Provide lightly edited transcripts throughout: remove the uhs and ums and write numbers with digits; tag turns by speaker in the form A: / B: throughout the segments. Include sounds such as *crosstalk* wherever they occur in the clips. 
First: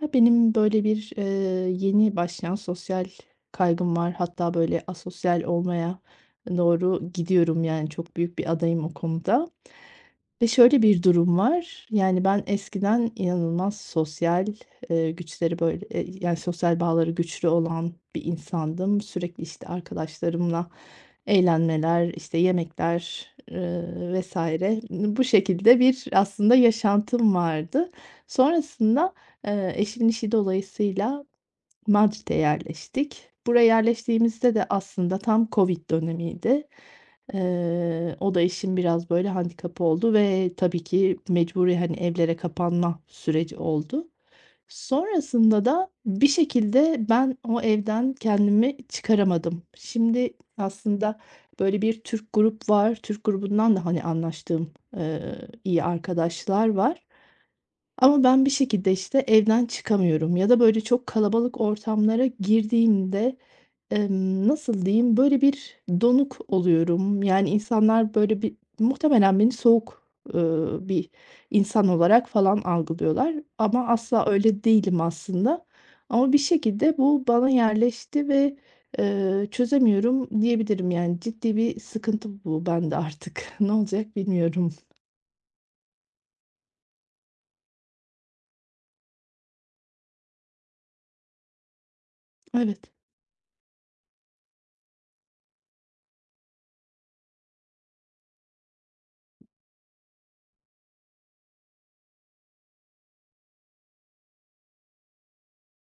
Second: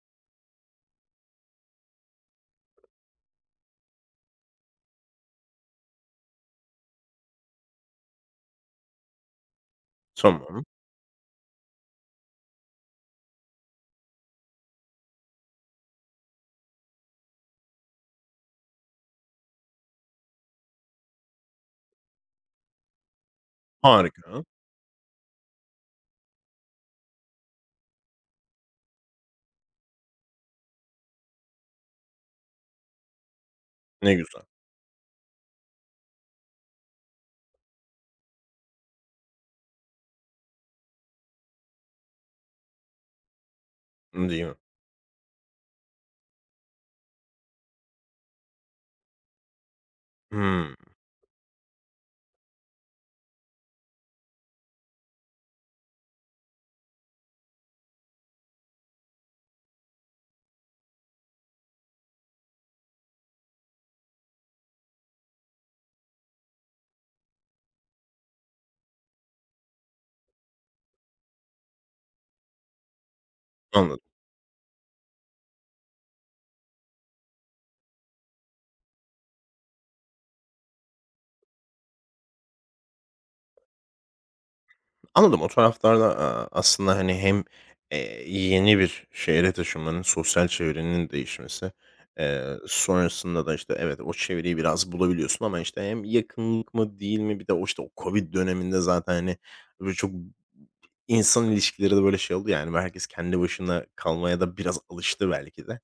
A: Ya, benim böyle bir, yeni başlayan sosyal kaygım var. Hatta böyle asosyal olmaya doğru gidiyorum, yani, çok büyük bir adayım o konuda ve
B: Tamam,
A: şöyle bir durum var. Yani, ben eskiden inanılmaz sosyal, güçleri böyle, yani, sosyal bağları güçlü olan bir insandım. Sürekli, işte, arkadaşlarımla eğlenmeler, işte, yemekler,
B: harika.
A: vs. bu şekilde bir aslında yaşantım vardı. Sonrasında eşimin işi dolayısıyla Madrid'e yerleştik. Buraya
B: Ne güzel,
A: yerleştiğimizde de aslında tam COVID dönemiydi. O da işin biraz böyle handikapı oldu ve tabii ki mecburi hani evlere kapanma süreci oldu.
B: değil mi?
A: Sonrasında da bir şekilde ben o evden kendimi çıkaramadım. Şimdi
B: Hımm,
A: aslında böyle bir Türk grup var. Türk grubundan da hani anlaştığım iyi arkadaşlar var. Ama ben bir şekilde, işte, evden çıkamıyorum ya da böyle çok kalabalık ortamlara girdiğimde, nasıl diyeyim, böyle bir donuk oluyorum. Yani insanlar böyle bir muhtemelen beni soğuk, bir insan olarak falan algılıyorlar ama
B: anladım.
A: asla öyle değilim aslında. Ama bir şekilde bu bana yerleşti ve, çözemiyorum diyebilirim. Yani ciddi bir sıkıntı bu bende artık. *laughs* Ne olacak bilmiyorum.
B: Anladım, o taraflarda, aslında, hani, hem, yeni bir şehre taşınmanın, sosyal çevrenin değişmesi,
A: Evet,
B: sonrasında da, işte, evet, o çevreyi biraz bulabiliyorsun ama, işte, hem yakınlık mı değil mi bir de o, işte, o COVID döneminde zaten, hani, böyle, çok insan ilişkileri de, böyle, şey oldu ya, hani, herkes kendi başına kalmaya da biraz alıştı belki de.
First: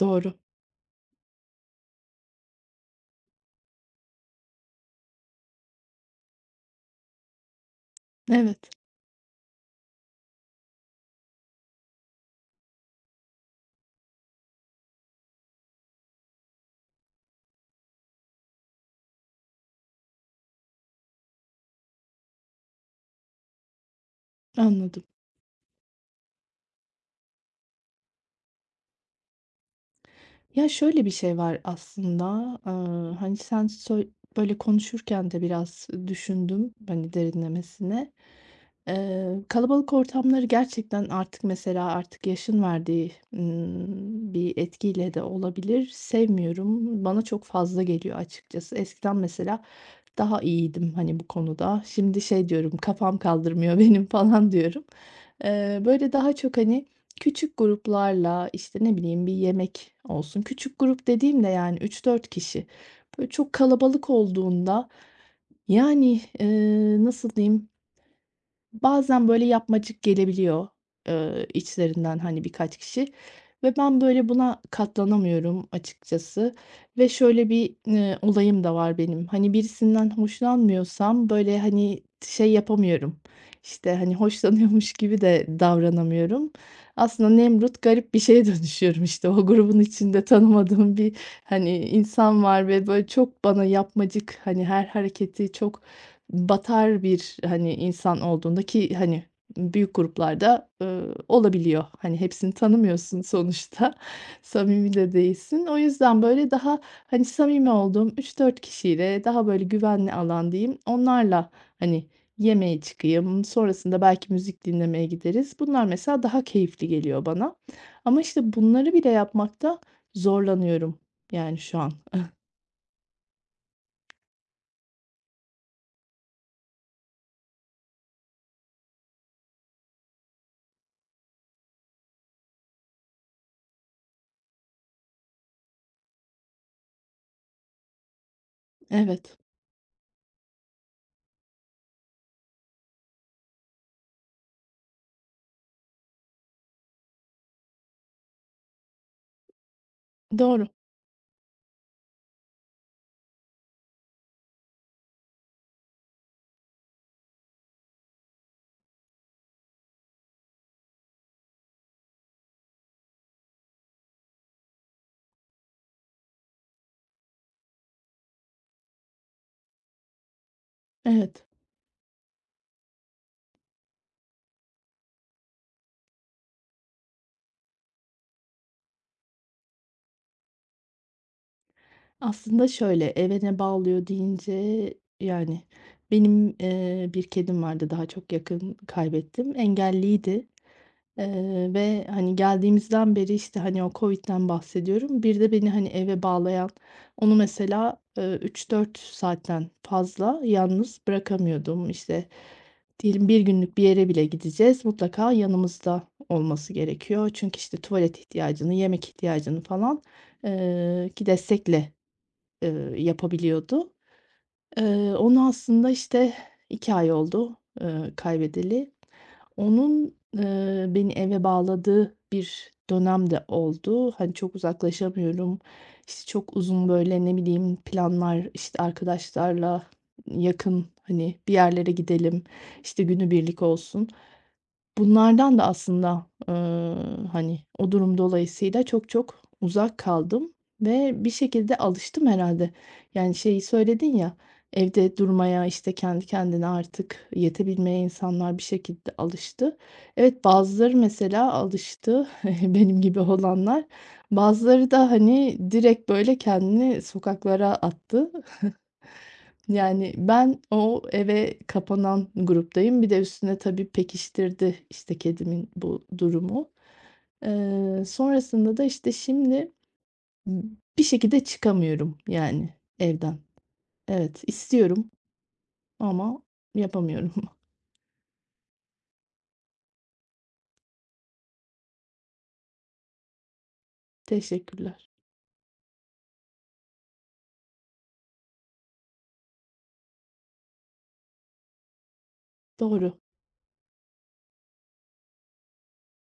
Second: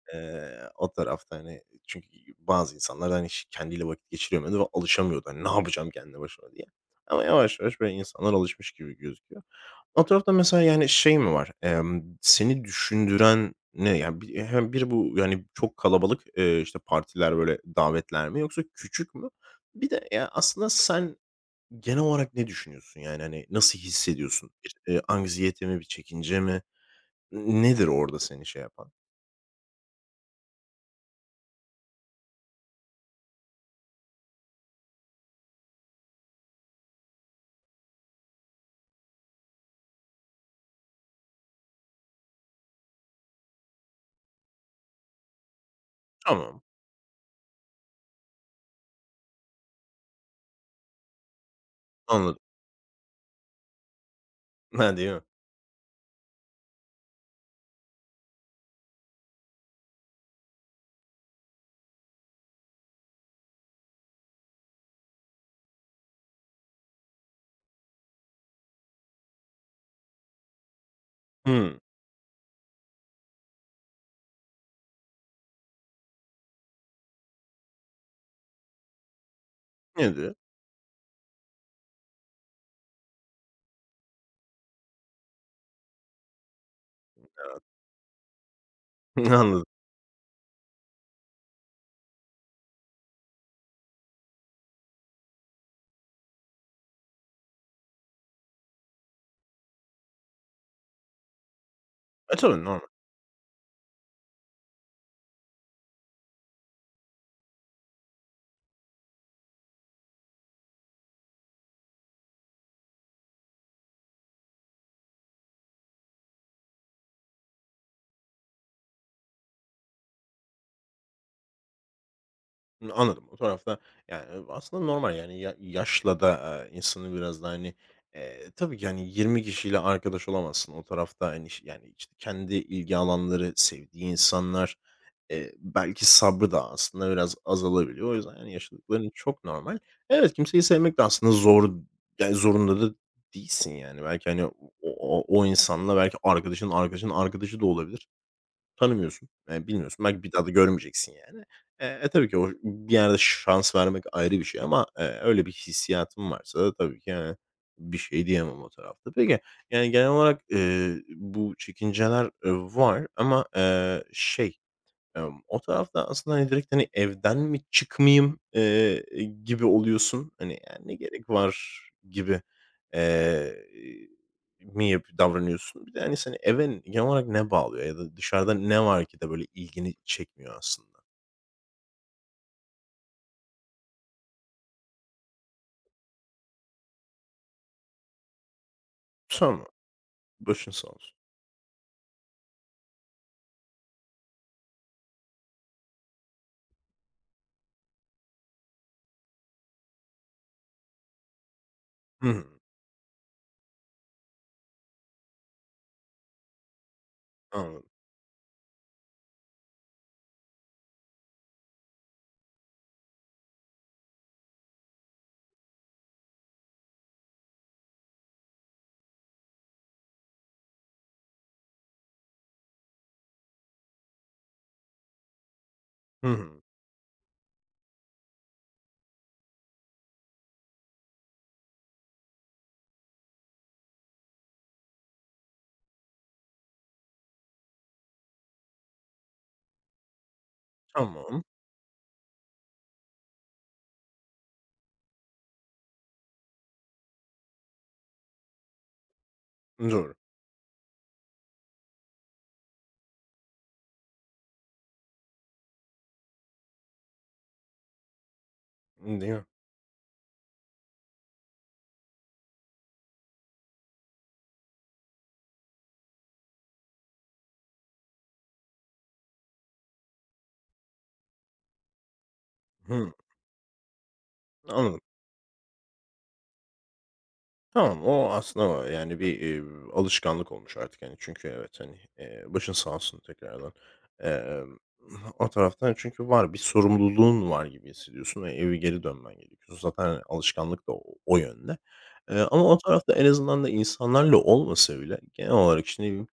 A: doğru.
B: O tarafta, hani, çünkü bazı insanlar, hani, kendiyle vakit geçiremiyordu ve alışamıyordu. Hani, "Ne yapacağım kendi başıma?" diye. Ama yavaş yavaş böyle insanlar
A: Evet,
B: alışmış gibi gözüküyor. O tarafta mesela, yani, şey mi var? Seni düşündüren ne? Yani bi hem bir bu, yani, çok kalabalık, işte, partiler, böyle davetler mi yoksa küçük mü? Bir de, ya, aslında sen genel olarak ne düşünüyorsun? Yani, hani, nasıl hissediyorsun? Bir,
A: anladım.
B: anksiyete mi, bir çekince mi? Nedir orada seni şey yapan?
A: Ya, şöyle bir şey var aslında, hani, sen söy böyle konuşurken de biraz düşündüm, hani, derinlemesine. Kalabalık ortamları gerçekten artık mesela artık yaşın verdiği, bir etkiyle de olabilir,
B: Tamam,
A: sevmiyorum. Bana çok fazla geliyor açıkçası. Eskiden mesela daha iyiydim, hani, bu konuda. Şimdi
B: anladım. *laughs*
A: şey diyorum, kafam kaldırmıyor benim *laughs* falan diyorum.
B: Ha, değil mi?
A: Böyle daha çok, hani, küçük gruplarla, işte, ne bileyim, bir yemek olsun. Küçük grup dediğimde yani, üç dört kişi. Böyle çok kalabalık olduğunda, yani, nasıl diyeyim, bazen böyle yapmacık gelebiliyor,
B: Hımm.
A: içlerinden, hani, birkaç kişi ve ben böyle buna katlanamıyorum açıkçası ve şöyle bir, olayım da var benim. Hani, birisinden
B: Nedir?
A: hoşlanmıyorsam böyle, hani, şey yapamıyorum, işte, hani, hoşlanıyormuş gibi de davranamıyorum. Aslında Nemrut garip bir şeye *laughs* dönüşüyorum,
B: *laughs*
A: işte,
B: Hıı,
A: o
B: anladım.
A: grubun içinde tanımadığım bir, hani, insan var ve böyle çok bana yapmacık, hani, her hareketi çok batar bir, hani, insan olduğunda ki, hani, büyük gruplarda, olabiliyor. Hani,
B: E,
A: hepsini
B: tabii normal.
A: tanımıyorsun sonuçta, *laughs* samimi de değilsin. O yüzden, böyle, daha, hani, samimi olduğum üç dört kişiyle daha, böyle, güvenli alan diyeyim, onlarla, hani, yemeğe çıkayım, sonrasında belki müzik dinlemeye gideriz. Bunlar mesela daha keyifli geliyor bana ama, işte, bunları bile yapmakta zorlanıyorum, yani, şu an.
B: Hımm, anladım. O tarafta, yani, aslında normal, yani, ya yaşla da, insanı biraz da, hani, tabii ki, hani, 20 kişiyle arkadaş olamazsın. O tarafta, hani, yani, işte, kendi ilgi alanları, sevdiği insanlar, belki sabrı da aslında biraz azalabiliyor. O yüzden, yani yaşadıkların
A: Evet,
B: çok normal. Evet, kimseyi sevmek de aslında zor, yani, zorunda da değilsin, yani. Belki, hani, o insanla belki arkadaşının arkadaşının arkadaşı da olabilir. Tanımıyorsun, bilmiyorsun. Belki bir daha da
A: doğru.
B: görmeyeceksin yani. Tabii ki o bir yerde şans vermek ayrı bir şey ama, öyle bir hissiyatım varsa da tabii ki, yani, bir şey diyemem o tarafta. Peki, yani, genel olarak, bu çekinceler, var ama, şey. O tarafta aslında, hani, direkt, hani, evden mi çıkmayayım, gibi oluyorsun. Hani, ya, ne gerek
A: Evet,
B: var gibi, eee, mi davranıyorsun. Bir de, hani, seni eve genel olarak ne bağlıyor ya da dışarıda ne var ki de böyle ilgini çekmiyor aslında?
A: aslında şöyle, "Eve ne bağlıyor?" deyince, yani, benim, bir kedim vardı, daha çok yakın kaybettim.
B: Tamam,
A: Engelliydi,
B: başın sağ olsun.
A: ve, hani, geldiğimizden beri, işte, hani, o COVID'den bahsediyorum. Bir de beni, hani, eve bağlayan, onu mesela, 3-4 saatten fazla yalnız bırakamıyordum.
B: Hı
A: İşte,
B: hı,
A: diyelim bir günlük bir yere bile gideceğiz, mutlaka yanımızda olması gerekiyor. Çünkü, işte,
B: anladım.
A: tuvalet ihtiyacını, yemek ihtiyacını falan, ki destekle yapabiliyordu. Onu aslında, işte, 2 ay oldu, kaybedeli. Onun, beni eve bağladığı bir dönem de oldu. Hani, çok uzaklaşamıyorum. İşte,
B: Hı
A: çok
B: hı,
A: uzun, böyle, ne bileyim, planlar, işte, arkadaşlarla yakın, hani, bir yerlere gidelim, işte, günübirlik olsun. Bunlardan da aslında, hani, o durum dolayısıyla çok çok uzak kaldım ve bir
B: tamam.
A: şekilde alıştım herhâlde. Yani, şeyi söyledin ya, evde durmaya, işte, kendi kendine artık yetebilmeye insanlar bir şekilde alıştı.
B: Doğru,
A: Evet, bazıları mesela alıştı, *laughs* benim gibi olanlar. Bazıları da, hani, direkt böyle kendini sokaklara attı.
B: değil mi?
A: Yani, ben o eve kapanan gruptayım. Bir de üstüne tabii pekiştirdi, işte, kedimin bu durumu. Sonrasında da, işte, şimdi bir şekilde çıkamıyorum, yani,
B: Hıı,
A: evden. Evet,
B: anladım.
A: istiyorum ama yapamıyorum. *laughs*
B: Tamam, o aslında yani bir, alışkanlık olmuş artık, yani çünkü evet, hani, başın sağ olsun tekrardan. Emm,
A: Teşekkürler.
B: O taraftan çünkü var, bir sorumluluğun var gibi hissediyorsun ve eve geri dönmen gerekiyor. Zaten alışkanlık da o yönde. Ama o tarafta
A: Doğru,
B: en azından da insanlarla olmasa bile genel olarak, işte,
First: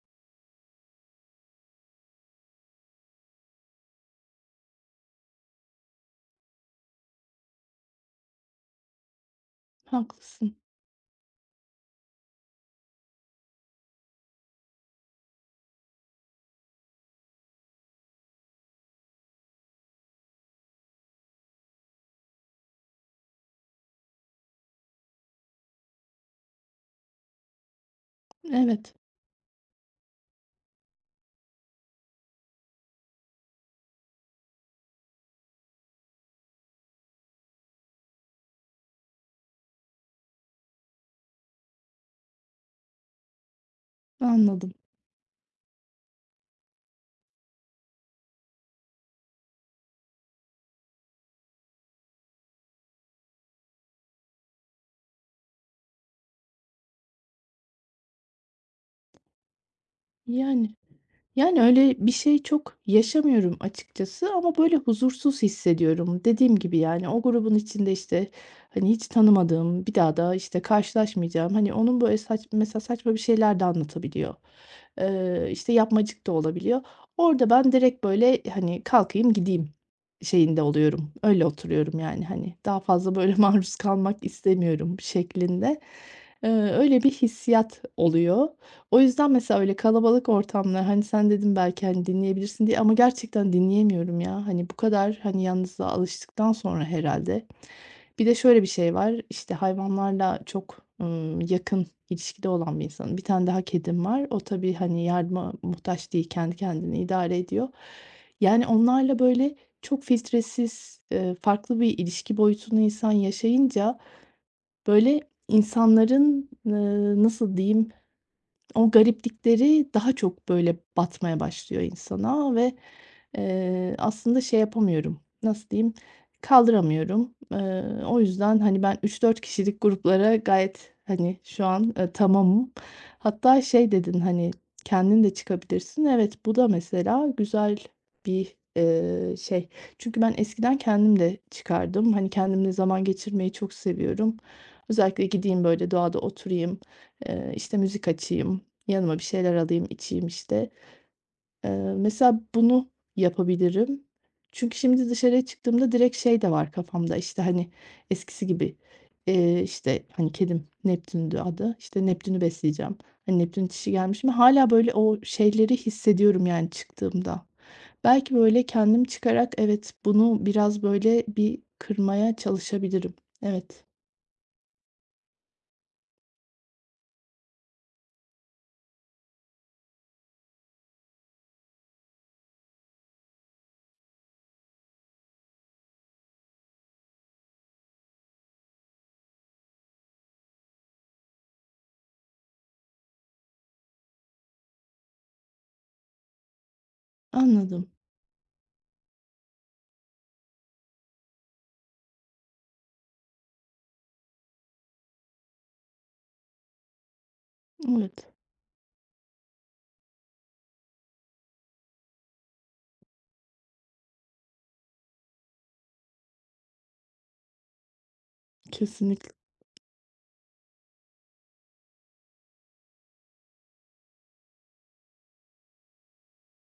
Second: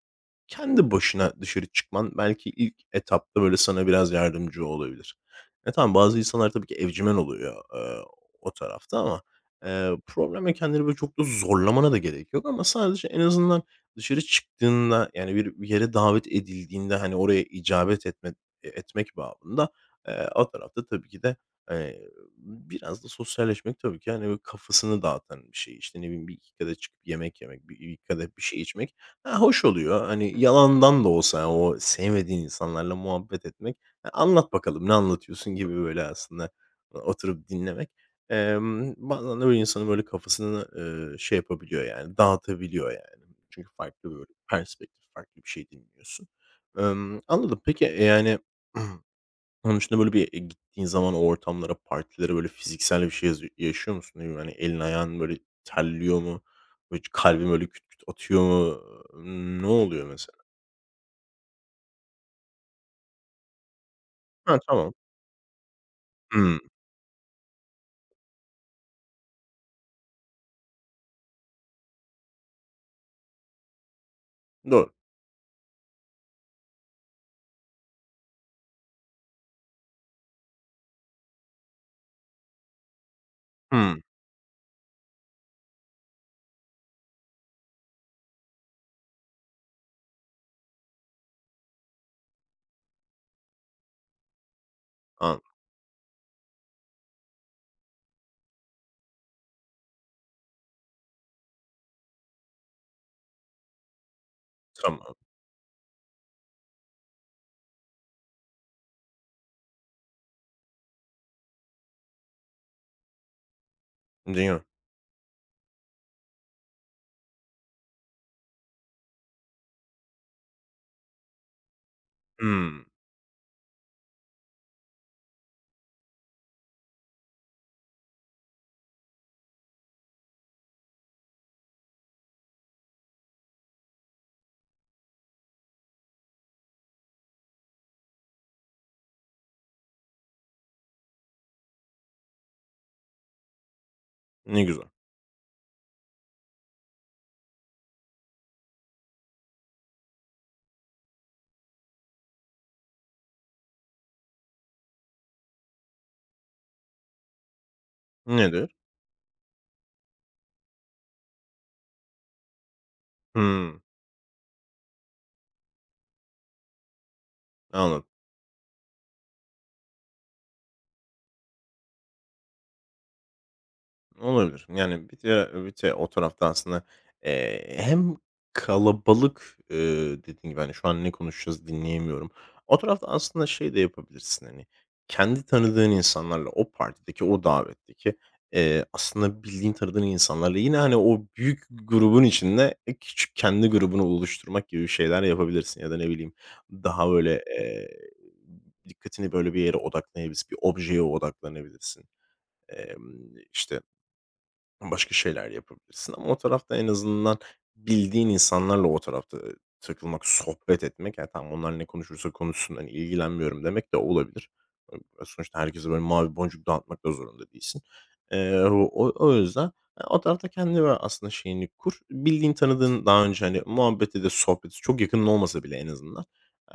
B: kendi başına dışarı çıkman belki ilk etapta, böyle, sana biraz yardımcı olabilir. E, tamam, bazı insanlar tabii ki evcimen oluyor, o tarafta ama, probleme
A: haklısın.
B: kendini, böyle, çok da zorlamana da gerek yok ama sadece en azından dışarı çıktığında, yani, bir yere davet edildiğinde, hani, oraya icabet etme e etmek bağında o tarafta tabii ki de, eee, biraz da sosyalleşmek tabii ki, hani, böyle, kafasını dağıtan bir şey. İşte, ne bileyim, bir iki kadeh çıkıp yemek yemek, bir iki kadeh bir şey
A: Evet,
B: içmek. Ha, hoş oluyor. Hani, yalandan da olsa yani o sevmediğin insanlarla muhabbet etmek, "E, anlat bakalım, ne anlatıyorsun?" gibi böyle aslında oturup dinlemek, bazen de böyle insanın böyle kafasını, şey yapabiliyor yani, dağıtabiliyor yani. Çünkü farklı böyle
A: anladım.
B: perspektif, farklı bir şey dinliyorsun. Anladım. Peki, yani *clears throat* onun dışında, böyle, bir, gittiğin zaman o ortamlara, partilere, böyle, fiziksel bir şey yaşıyor musun? Ne bileyim, hani, elin ayağın, böyle, terliyor mu? Böyle, kalbin, böyle, küt küt atıyor mu? Ne oluyor mesela?
A: Yani. Yani, öyle bir şey çok yaşamıyorum açıkçası ama
B: Ha,
A: böyle
B: tamam.
A: huzursuz hissediyorum. Dediğim
B: Hımm.
A: gibi, yani, o grubun içinde, işte, hani, hiç tanımadığım, bir daha da, işte, karşılaşmayacağım, hani, onun böyle mesela saçma bir şeyler de anlatabiliyor.
B: Doğru.
A: İşte, yapmacık da olabiliyor. Orada ben direkt böyle, hani, kalkayım gideyim şeyinde oluyorum. Öyle oturuyorum, yani, hani, daha fazla böyle *laughs* maruz
B: Hımm.
A: kalmak istemiyorum şeklinde. Öyle bir hissiyat oluyor. O yüzden mesela öyle kalabalık ortamlar, hani, sen dedin belki, hani, dinleyebilirsin diye ama gerçekten dinleyemiyorum ya. Hani, bu kadar, hani,
B: Anladım.
A: yalnızlığa alıştıktan sonra herhalde. Bir de şöyle bir şey var, işte, hayvanlarla çok, yakın ilişkide olan bir insanım. Bir tane daha kedim var. O tabii, hani,
B: Tamam.
A: yardıma muhtaç değil, kendi kendini idare ediyor. Yani, onlarla böyle çok filtresiz, farklı bir ilişki boyutunu insan yaşayınca,
B: Değil mi?
A: böyle, insanların, nasıl diyeyim, o gariplikleri daha çok böyle batmaya başlıyor insana ve, aslında şey yapamıyorum, nasıl diyeyim, kaldıramıyorum. O yüzden, hani, ben üç dört kişilik gruplara gayet, hani, şu an, tamamım. Hatta şey dedin, hani, kendin de çıkabilirsin. Evet, bu da mesela güzel bir, şey. Çünkü ben eskiden kendim de çıkardım. Hani, kendimle zaman geçirmeyi çok seviyorum.
B: Ne güzel.
A: Özellikle gideyim böyle doğada oturayım, işte, müzik açayım, yanıma bir şeyler alayım, içeyim, işte. Eee, mesela bunu yapabilirim. Çünkü şimdi dışarıya çıktığımda direkt şey de var kafamda, işte, hani, eskisi
B: Nedir?
A: gibi, işte, hani, kedim Neptün'dü adı. İşte, Neptün'ü besleyeceğim. Hani, Neptün
B: Hımm.
A: dişi gelmiş mi? Hala böyle, o şeyleri hissediyorum, yani, çıktığımda.
B: Anladım.
A: Belki, böyle, kendim çıkarak evet, bunu biraz, böyle, bir kırmaya çalışabilirim. Evet,
B: Olabilir. Yani bir de o tarafta aslında, hem kalabalık, dediğin gibi, hani, şu an ne konuşacağız dinleyemiyorum. O tarafta aslında şey de yapabilirsin, hani, kendi tanıdığın insanlarla o partideki, o davetteki, aslında bildiğin, tanıdığın insanlarla yine, hani, o büyük grubun içinde küçük kendi grubunu oluşturmak gibi şeyler yapabilirsin ya da ne bileyim daha böyle,
A: anladım.
B: dikkatini böyle bir yere odaklayabilirsin. Bir objeye odaklanabilirsin. İşte başka şeyler yapabilirsin ama o tarafta en azından bildiğin
A: Evet,
B: insanlarla o tarafta takılmak, sohbet etmek, yani tamam, onlar ne konuşursa konuşsun, hani, ilgilenmiyorum demek de olabilir. Sonuçta herkese böyle mavi boncuk dağıtmak da zorunda değilsin. O
A: kesinlikle.
B: o yüzden, o tarafta kendi böyle aslında şeyini kur. Bildiğin, tanıdığın daha önce, hani, muhabbeti de sohbeti çok yakın olmasa bile en azından,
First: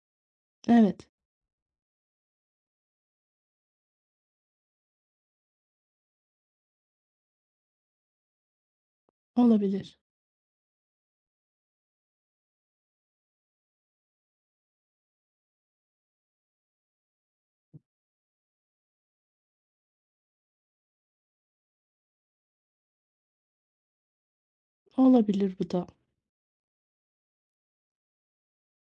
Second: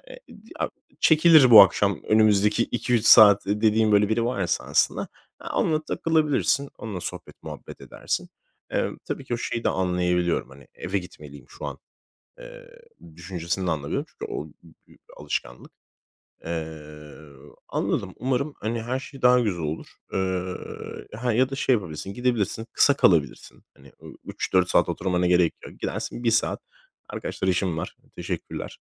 B: eee, ya,
A: Evet,
B: çekilir bu akşam önümüzdeki iki üç saat dediğin böyle biri varsa aslında onunla takılabilirsin, onunla sohbet muhabbet edersin. Tabii ki o şeyi de
A: olabilir.
B: anlayabiliyorum, hani, "Eve gitmeliyim şu an." eee, düşüncesini de anlayabiliyorum çünkü o büyük bir alışkanlık. Eee, Anladım. Umarım, hani, her şey daha güzel olur. Ha, ya da şey yapabilirsin, gidebilirsin, kısa kalabilirsin. Hani, üç dört saat oturmana gerek
A: Olabilir bu
B: yok.
A: da.
B: Gidersin bir saat, "Arkadaşlar işim var, teşekkürler."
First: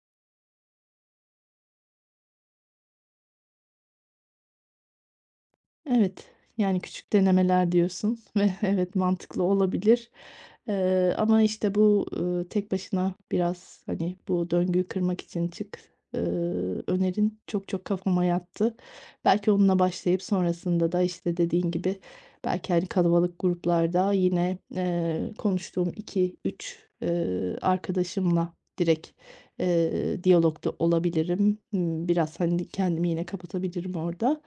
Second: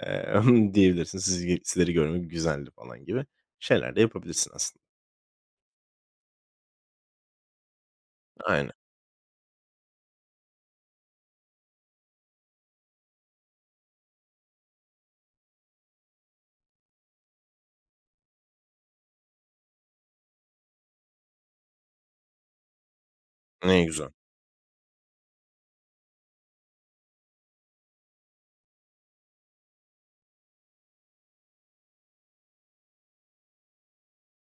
B: emm, *laughs* diyebilirsin. "Sizleri görmek güzeldi." falan gibi şeyler de yapabilirsin aslında.
A: Evet, yani küçük denemeler diyorsun *laughs* ve
B: Aynen.
A: evet mantıklı olabilir. Ama işte bu tek başına biraz hani bu döngüyü kırmak için çık eee, önerin çok çok kafama yattı. Belki onunla başlayıp sonrasında da işte dediğin gibi belki hani kalabalık
B: Ne güzel.
A: gruplarda yine konuştuğum 2-3 arkadaşımla direkt diyalogda olabilirim. Biraz hani kendimi yine kapatabilirim orada.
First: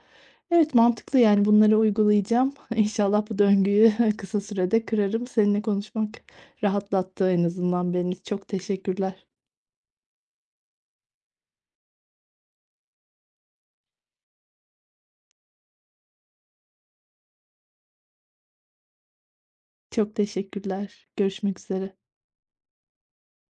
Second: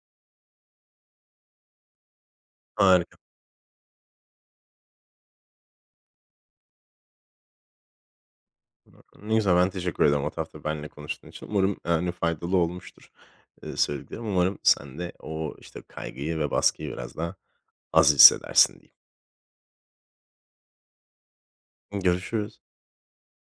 A: Evet mantıklı yani bunları uygulayacağım. *laughs*
B: Harika.
A: İnşallah bu döngüyü *laughs* kısa sürede kırarım. Seninle konuşmak rahatlattı en azından beni. Çok teşekkürler.
B: Ne güzel, ben teşekkür ederim o tarafta benimle konuştuğun için. Umarım, yani, faydalı olmuştur, söylediklerim. Umarım sen de o, işte, kaygıyı ve baskıyı biraz daha az hissedersin diyeyim.
A: Çok teşekkürler. Görüşmek üzere.
B: Görüşürüz.